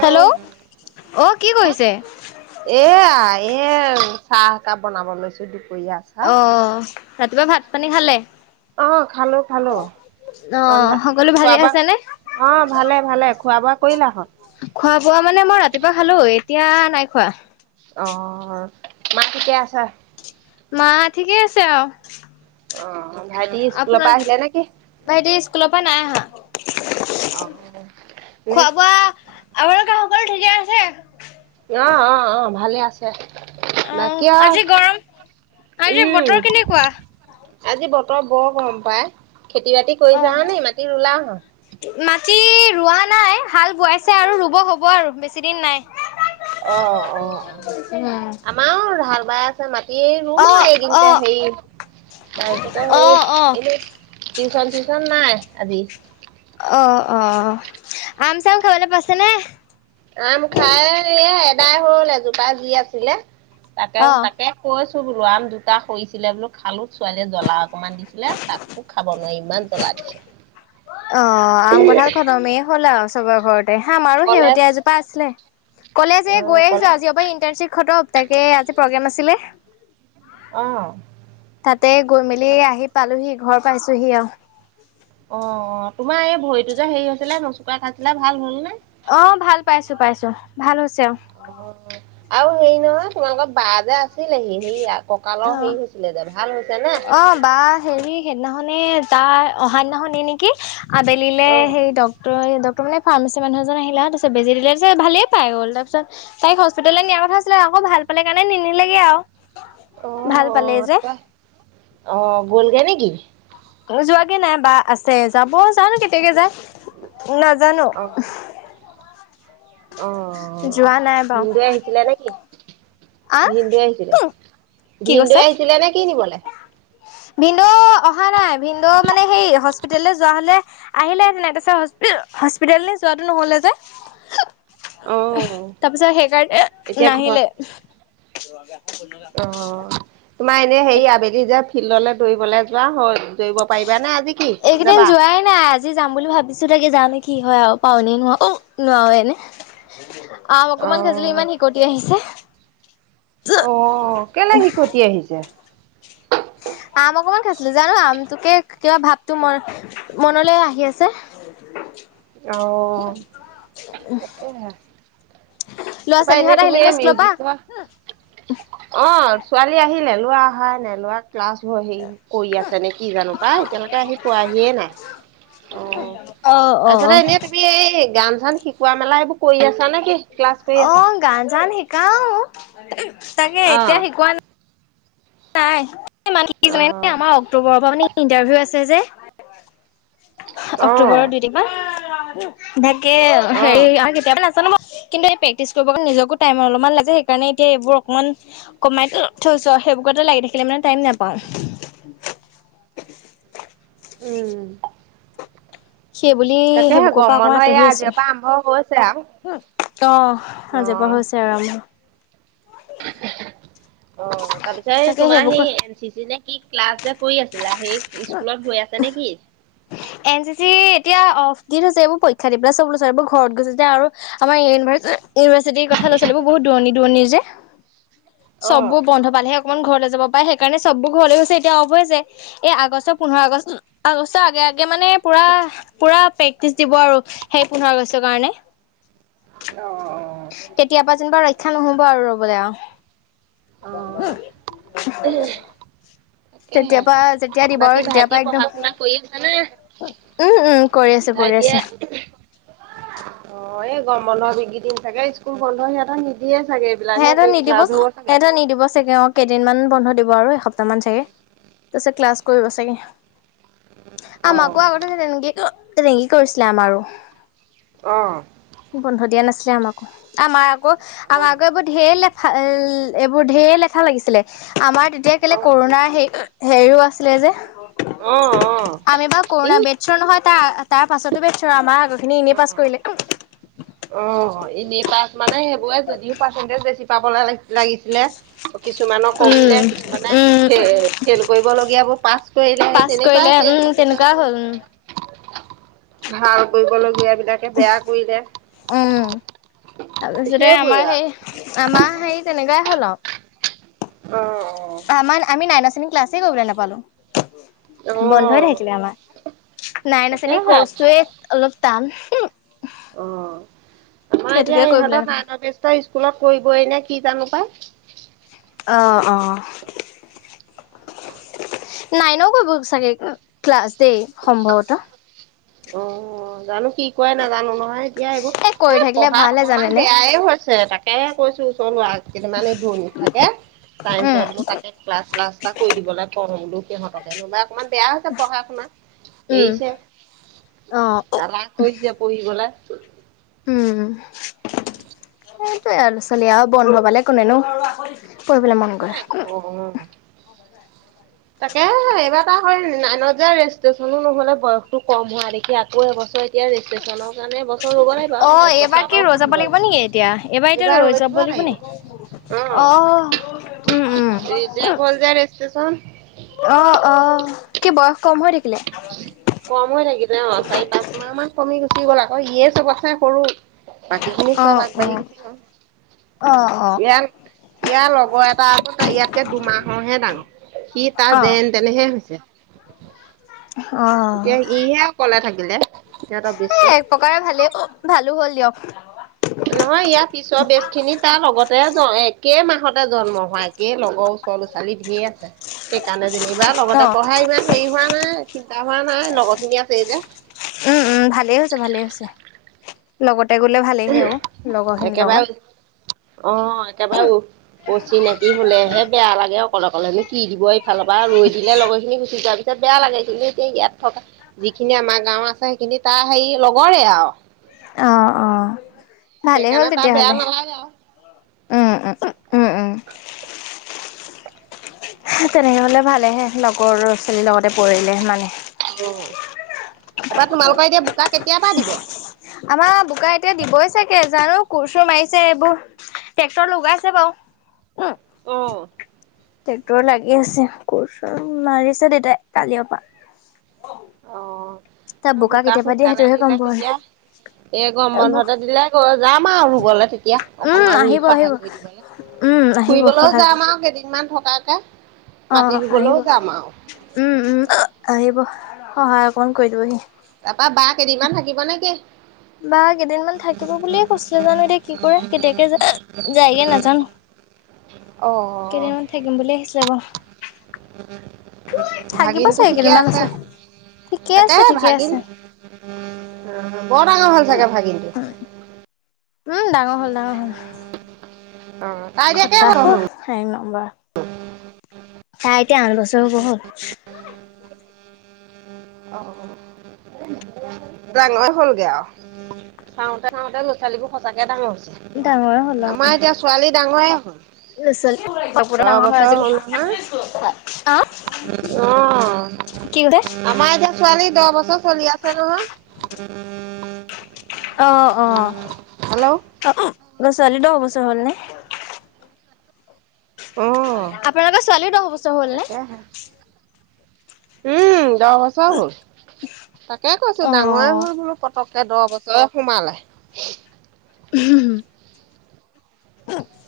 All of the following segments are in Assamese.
হেল্ল' অ কি এয়া এ চাহ একাহ বনাব লৈছো দুপৰীয়া চাহ। অ ৰাতিপুৱা ভাত পানী খালে অ খালো খালো অ ৰন্ধা স সকলো ভালে খোৱা আছে নে? বোৱা অ ভালে ভালে খোৱা বোৱা কৰিলা হত খোৱা বোৱা মানে মই ৰাতিপুৱা খালো এতিয়া নাই খোৱা অ ম িকে আছা মা ঠিকেই আছে অহ, অ, ভাইতি স্কুলৰ পৰা আহিলে নেকি? ভাইটি পৰা নাই আহা অ নে খোৱা বোৱা আপোনালোকে ক ঠিকে আছে। অ- অ - অ ভালে আছে। অ বাকী আজি গৰম আৰু আজি বতৰ উম, কেনেকুৱা? আজি বতৰ ৰ বৰ গম পাই খেতি বাতি অ কৰিছা হ নে মাটি ৰুলাও হা মাটি ৰোৱা নাই হাল বোৱাইছে আৰু ৰুব হ'ব আৰু বেছিদিন নাই। অ - অ - অ উম। আমাৰ ঢাল বাই আছে মাটি এ ৰুম অ অ হোগিন্ত সেই। তাৰপিছতে অ হেৰি অ এনে টিউচন চিউচন নাই আজি। অ- অ আম চাম খাবলৈ পাইছে নে? আম খাই এ এদাই সৰুল এজোপা যি আছিলে। তাকে - অ'। তাকে কৈছো ৰম দুটা কৰিছিলে বোলো খালো। ছোৱালীয়ে জ্বলা অকনমান দিছিলে তাকো খাব নোৱাৰি ইমান জ্বলা দিছে। অ, আম কঠাল খতমেই হ'লা আৰু চবা ঘৰত। হা আৰো কলেজ শেহতীয়া এজোপা আছিলে কলে অ যে গৈ আহিছো কলেজ আজিৰ পৰা ইন্টাৰ্শিপ খতম। তাকে আজি প্ৰগ্ৰেম আছিলে। অ', তাতে গৈ মেলি আহি পালোহি ঘৰ পাইছোহি আৰু। অ - অ তোমাৰ এই ভৰিতটো যে হেৰি হৈছিলে নচোকা খাইছিলে ভাল হল নে। অ, ভাল পাইছো পাইছো ভাল হৈছে আৰু। অ, আৰু হেৰি নহয় তোমালোকৰ বা যে আছে। আছিলেহি সেই ককালৰ অ'। হেৰি হৈছিলে দে ভাল হৈছে নে? মানে তাৰ অহানা শুনি নেকি আবেলিলে অ সেই ডক্তৰে। ডক্টৰ মানে ফাৰ্মাচী মানুহ এ আহিলো তি বেজি দিলে যে ভালেই পাই গ'ল তাৰপিছত তাই হস্পিটাললৈ নিয়া কথাছিলে। আকৌ ভাল পালে কাৰণে নিনিলেগে আৰু। অ - ভাল অ পালেই যে তে আহ, গ'লগৈ নেকি। ত' যোৱাকে নাই বা আছে যাব যা ন কেতিয়াকে যায়। নাজানো। অ' অ, যোৱা নাই বাৰু হিন্দুৱে আহিছিলে নেকি? ভিনদ আহিছিলে আহ ভিনদুৱে আহিছিলে নে কি নিবলৈ। ভিনন্দ অহা নাই ভিনন্দ মানে হেই। হস্পিলৈ যোৱা হলে আহিলেহটেন নাই তাৰপিছত হস্পিতেল যোৱাতটো নহলে যে। অ' তাৰপিছত সেইকাৰণে এতিয়া ঘৰত নাহিলে। ত'আগে আ ৰা কৰি অ' তোমাৰ এনেই হেৰি আবেলি যে ফিল্ডলৈ দৌৰিবলৈ যোৱা হ'ল দৌৰিব পাৰিবানে আজি কি এইকেইদিন যাবা? যোৱাই নাই আজি যাম বুলি ভাবিছো তাকে যা নেকি। কি হয় আৰু পানেই নোৱাাও অ, নোৱাৰা এনে। আম অকমান খজুলি অ' ইমান শিকটি আহিছে। অ, কেনে শিকটি আহিছে। আম অকমান জানো আম তোকে কিবা ভাৱটো ম মনলৈ আহি আছে। অহ, তাকে ল'ৰা তাৰপা এনেই ছোৱালীহঁত আহিলে তুমি নে স্কুলৰ পৰা? মিউজিক অ, ছোৱালী অহ, ছোৱালী আহি নেলোৱা হয় নেলোৱাক। ক্লাছ হে কৰি আছে নে কি জানো পাই এতিালকে আহি পোৱাহিয়ে নাই। অ, অ', তাৰপিছতে অ'। এনেই তুমি এই গান চান। শিকোৱা মেলা সেইোৰ কৰি আছা নে কি ক্লাছ কৰি অ, আছা? গান চান শিকাও তাকে এতিয়া অ', শিকোৱা নাই। নাই ম কি অ', আমাৰ অক্টোবৰৰ পৰা মানে ইণ্টাৰভিউ আছে যে। অক্টোবৰৰ অ'। [inaudible] তাকে হেৰি অ', আৰু কেইটাবা কিন্তু এই প্ৰেক্টিচ কৰিব কাৰণলে নিজকো টাইম অলপমান লাগে সেইকাৰণে এতিয়া এইবোৰ অকমান কমাই থৈছো সেইবোৰ। কটা লাগি থাকিলে মানে টাইম নাপাওঁ। সেই বুলি তাকে সেইবোৰৰ পৰা গৰম অকমান বন্ধ আঁতৰি এয়া আছো আজিৰ পৰা আৰম্ভ হৈছে আও। অ 'আজিৰ পৰা হৈছে আৰু অ' তাৰপিছত তাকে তোমাৰ সেই সেইবোৰ এন চি চি নে কি ক্লাছ যে। কৰি আছিলা সেই স্কুলত গৈ আছা নেকি। এন চি চি এতিয়া দি থৈছে এইবোৰ পৰীক্ষা দি পেলাই চব এইবোৰ ঘৰত গৈছে যে আৰু এতিয়া আৰু আমাৰ [inaudible] ইউনিভাৰ্চিটিৰ কথা ছিলো বহুত দুৰণি দুৰনি যে চবো অ', বন্ধ পালেহে অকণমান ঘৰলৈ যাব পাৰে সেইকাৰণে চবোৰ ঘৰলৈ গৈছে এতিয়া অফ হৈ গৈছে আগষ্ট পোন্ধৰ আগষ্ট আগে আগে মানে পুৰা পুৰা প্ৰেক্টিচ দিব আৰু সেই পোন্ধৰ আগষ্টৰ কাৰণে। অ', কেতিয়াবা যেনিবা ৰক্ষা নহব আৰু ৰবলৈ অ', আৰু। [inaudible] তাকেহে তেতিয়াৰ পৰা যেতিয়া দিব আৰু বাকী তেতিয়াৰ ভাইটিয়ে পৰা একদম পঢ়া শুনা কৰি আছে নে। উম উম কৰি আছো কৰি ভাইটিয়ে আছো অ' অ' এই গৰম বন্ধৰ বিগিদিন চাগে স্কুল বন্ধ সিহঁতে নিদিয়ে চাগে সেহেতক এইবিলাকহে নিদিব ক্লাছ হ'ব চাগে সেহেতক নিদিব চাগে অ' কেইদিনমান। বন্ধ দিব আৰু এসপ্তাহ মান চাগে তাৰপিছত ক্লাছ কৰিব চাগে। অ আমাকো আগতে তেনেকেই তেনেকেই কৰিছিলে আমাৰো অ ' বন্ধ দিয়া নাছিলে আমাকো আমাৰ আকৌ অ আমাৰ আকৌ এইবোৰ ধেৰ লেঠা এইবোৰ ঢেৰ লেখা লাগিছিলে আমাৰ তেতিয়া কেলে অ কৰোণাৰ সেই। হেৰিও আছিলে যে অ অ আমি বাাৰ ই কৰোণা বেডছ নহয় তাৰ। তাৰ পাছতো বেটছ আমাৰ আগৰ খিনি এনেই অ পাছ কৰিলে। অ' এনে পাছ মানে সেইবোৰে যদিও পাৰ্চেন্টেজ বেছি পাব লাগিছিলে কিছুমানক কমিলে উম কিছুমানে উম ফ ফেইল কৰিবলীয়াবোৰ পাছ কৰিলে সেই পাছ কৰিলে তেনেকুৱাই। সেই উম তেনে কণ্ডিচন কোৱা হ'ল ভাল কৰিবলগীয়া বিলাকে বেয়া কৰিলে। উম তাৰপিছতে সেইবোৰে আমাৰ সেই আমাৰ হেৰি তেনেকুৱাই হয়। ন' অ' ক্লাচেই কৰিবলে নাপালো অ অ বন্ধই থাকিলে আমাৰ। অ নাইন শ্ৰেণীৰ তাকেহে কস্তুৰী টান অ' আমাৰ এতিয়া ইহত নাইন টেষ্ট স্কুলত কৰিবই নে কি জানো পাই। অ' অ'- নাইনও কৰিব চাগে ক্লাছ দেই সম্ভৱতঃ অ' জানো কি কৰে নাজানো নহ নহয় এতিয়া এইবোৰ এ কৰি থাকিলে পঢ়াত ভালহে অকমান জানেনে বেয়াই হৈছে তাকে কৈছো ওচৰ লৰা কেইটমান [unintelligible] দূৰণিত থাকে উম চাইন্ঞ্চসৰ বোলো তাকে ক্লাছ্লাছ এটা কৰি দিব কওঁ বোলো সিহঁতকে [unintelligible] অকণমান বেয়া হৈছে পঢ়া শুনা উম এৰিছে অ' উম [inaudible] কৰিবলে মন কৰে তাকেহে এইবাৰ এটা হয় নাইনত যে ৰেজিষ্ট্ৰচনো নহলে বয়সতটো কম হোৱা দেখি আকৌ এবছৰ এতিয়া ৰেজিষ্ট্ৰেশ্যনৰ কাৰণে এবছৰ ৰ'ব লাগিব আৰু অ' একবছৰ এইবাৰ কি আকৌ ৰৈ যাব পঢ়িব লাগিব নেকি এতিয়া? এইবাৰ এতিয়া ৰৈ যাব লাগি [unintelligible] অ উম উম ৰিজেক হল যে ৰেষ্টেচন অ থাকিলে কম হৈ থাকিলে অ 'চাৰি পাঁচ মাহ মান কমি গুচি গ'ল আকৌ ইয়ে চবটচে সৰু বাকী খিনি চব অ' আগবাঢ়ি অ' গুছি গল অ' অ' ইয়াৰ ইয়াৰ লগৰ এটা আকৌ ইয়াতকে দুমাহৰহে ডাঙৰ সি তাৰ অ' যেন তেনে অ' ইহে অকলে থাকিলে। সিহঁতৰ এ বেষ্টত। এক প্ৰকাৰে ভালেই ভালো হ'ল দিয়ক নহয় ইয়াৰ পিছৰ বেজ খিনি তাৰ লগতে [unintelligible] একে মাহত জন্ম হোৱা একে লগৰ ওচৰ লৰা ছোৱালী ধে আছে সেইকাৰণে যেনিবা লগতে অ' পঢ়া ইমান হেৰি হোৱা নাই। চিন্তা হোৱা নাই লগৰ খিনি আছেই যে উম, উম ভালেই হৈছে ভালেই হৈছে গ'লে ভালেইহে অ লগৰ [unintelligible] খিনিৰ লগত একেবাৰে অ একেবাৰে অচিনাকি হলেহে বেয়া লাগে অকলে অকলে বেয়া লাগে কিন্তু এতিয়া ইয়াত থকা যিখিনি আমাৰ গাঁও আছে সেইখিনি তাৰ হেৰি লগৰে আৰু অ ভালেই হ'ল সেইকাৰণে তাৰ বেয়া তেতিয়াহ'লে নালাগে আৰু উম, উম, উম, উম, উম তেনেকে হলে ভালেহে লগৰ ল'ৰা ছোৱালীৰ লগতে পঢ়িলে মানে অ তাপা তোমালোকৰ এতিয়া বোকা কেতিয়াৰ পৰা দিব? আমাৰ বোকা এতিয়া দিবই চাগে জানো কোৰ চোৰ মাৰিছে। এইবোৰ ট্ৰেক্টৰ লগাইছে বাৰু অঁ টেক্টৰ লাগি আছে [unintelligible] মাৰিছে দেতাই কালিয়পা অঁ বোকা দিয়ে সোনকালে সেইটোহে গম দিলে তে পোৱা নাই এ গম এইবোৰ বন্ধতে দিলে [unintelligible] যাম আৰু ৰুবলৈ তেতিয়া উম অকণমান ৰুই আহিব আহিব সহায় কৰি উম দিবলে আহিব ফুৰিবলৈও সহায় যাম আৰু কেইদিনমান থকাকে মাটি অ' আহিব। ৰুবলৈও যাম আৰু উম, উম তাপা বা কেইদিনমান থাকিব নেকি? বা কেদিনমান থাকিব বুলিএ কৈছে জানো এতিয়া কি কৰে কতিয়াকে যায় কি কৰে নাজানো অ কেদিনমান থাকিম বুলি আহিছিলে [unintelligible] [unintelligible] থাকিব ভাগিনতটো চাগে ঠিকে কেইদিনমান আছে? [inaudible] [unintelligible] ঠিকে আছে চাগে ঠিকে আছে উম ভাগিনটো উম ডাঙৰ হ'ল ডাঙৰ হল অ তাই এতিয়া কেইবছৰ খটাাসুৰ হ'ল? একন্বৰ তাৰ এতিয়া আঠ বছৰ হ'ব হ'ল [unintelligible] ডাঙয়ে হ'লগে আৰু চাওতে চাওঁতে ল'ৰা ছোৱালীবোৰ সঁচাকে ডাঙৰ ডাঙৰে হ'ল হৈছে আৰু আমাৰ এতিয়া ছোৱালী ডাঙৰেই হ'ল দহ বছৰ আহ হ'ল নহয় [inaudible] অ' কি কৈছে আমাৰ এতিয়া ছোৱালী দহ বছৰ চলি আছে নহয়। অ' অ' হেল্ল' গ ছোৱালী দহ বছৰ হ'ল নে? অ আপোনালোকৰ ছোৱালীও দহ বছৰ হ'ল নে? তাকেহে উম দহ বছৰ হ'ল। তাকে কৈছো অ ডাঙৰে হ'ল বোলো পতক তে দহ বছৰ সোমালে। হম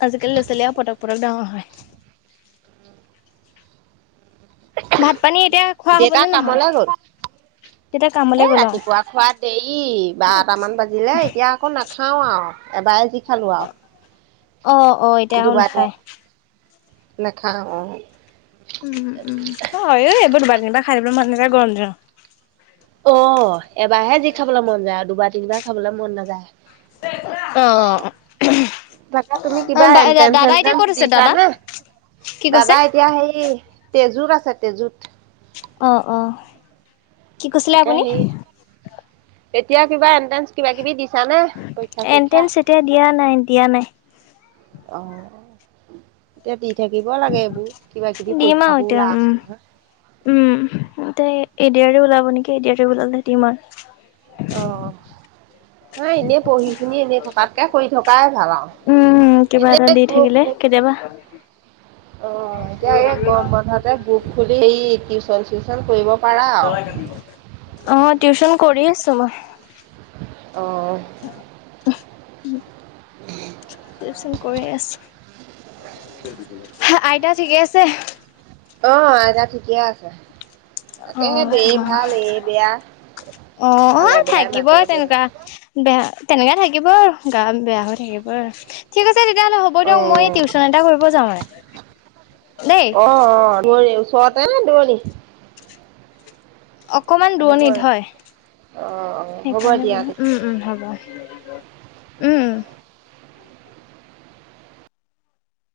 আজিকালি ল'ৰা ছোৱালীয়ে পটক পটক ডাঙৰ হয়। ভাত পানী এতিয়া খোৱা দেটা হ'বনে নহয়? কামলৈ গল। তেতিয়া কামলৈ এ গ'ল আৰু। ৰাতিপুৱা খোৱা দেৰি বাৰটামান বাজিলে এতিয়া আকৌ ন খাওঁ আৰু এবাৰে যি খালোঁ আৰু অঁ অঁ এতিয়া আও দুবাৰ নাখায় নাখাওঁ অঁ উম উম অঁ হয়ো এইবোৰ দুবাৰ তিনিবাৰ বা খাই থাকিবলৈ মন‌‌ নাযায় গৰম দিনত অঁ এবাৰহে যি খাবলৈ মন যায় আৰু দুবাৰ তিনিবাৰ খাবলৈ মন নাযায় অঁ বাকা তুমি কিবা এনট্ৰেন্স এতিয়া ক'ত চেনট্ৰেন্স আছে দিছা দাদা? নে কি কৈছে? দাদা এতিয়া সেই তেজুৰ আছে তেজুত অঁ অঁ কি কৈছিলে তাকে আপুনি হেৰি এতিয়া কিবা এন্ট্ৰেন্স কিবা কিবি দিছা নে পৰীক্ষা চৰীক্ষা এন্ট্ৰেন্স এতিয়া দিয়া নাই দিয়া নাই। অঁ এতিয়া দি থাকিব লাগে এইবোৰ কিবা কিবি দিম আৰু পৰীক্ষাবোৰ এতিয়া ওলাই উম। আছে নহয় উম, এতিয়া এ আ আৰ ই ওলাব নেকি এ দি আৰু ই ওলালে দিম আৰু অঁ হৈ এনেই পঢ়ি খিনি এনে থকাতকে কৰি থকাই ভাল আৰু উম কিবা এনে এটা দি থাকিলে কেতিয়াবা অঁ এতিয়া এই গৰম বন্ধাতে গ্ৰুপ খুলি সেই টিউচন চিউচন কৰিব পাৰা আও অ টিউচন কৰি আছো মই অ টিউচন কৰি আছো আইতা ঠিকে আছে অঁ এতয়া ঠিকে আছে তাকে তাকেহেড এই ভাল এই বেয়া অঁ ভালে অঁ বেয়াই থাকিবই মাজৰে গৈ তেনেকুৱা আছে বে তেনেকে থাকিব আৰু গা বেয়া হৈ থাকিব আৰু ঠিক আছে তেতিয়াহ'লে হ'ব অ দিয়ক মই টিউচন এটা কৰিব যাওঁ মানে দেই অঁ অঁ দুৱ ওচৰতে নে দুৰনি অকমান অ দূৰণিত হয় অ হ'ব সেইকাৰণে দিয়া বোলে তেতিয়া উম উম হ'ব উম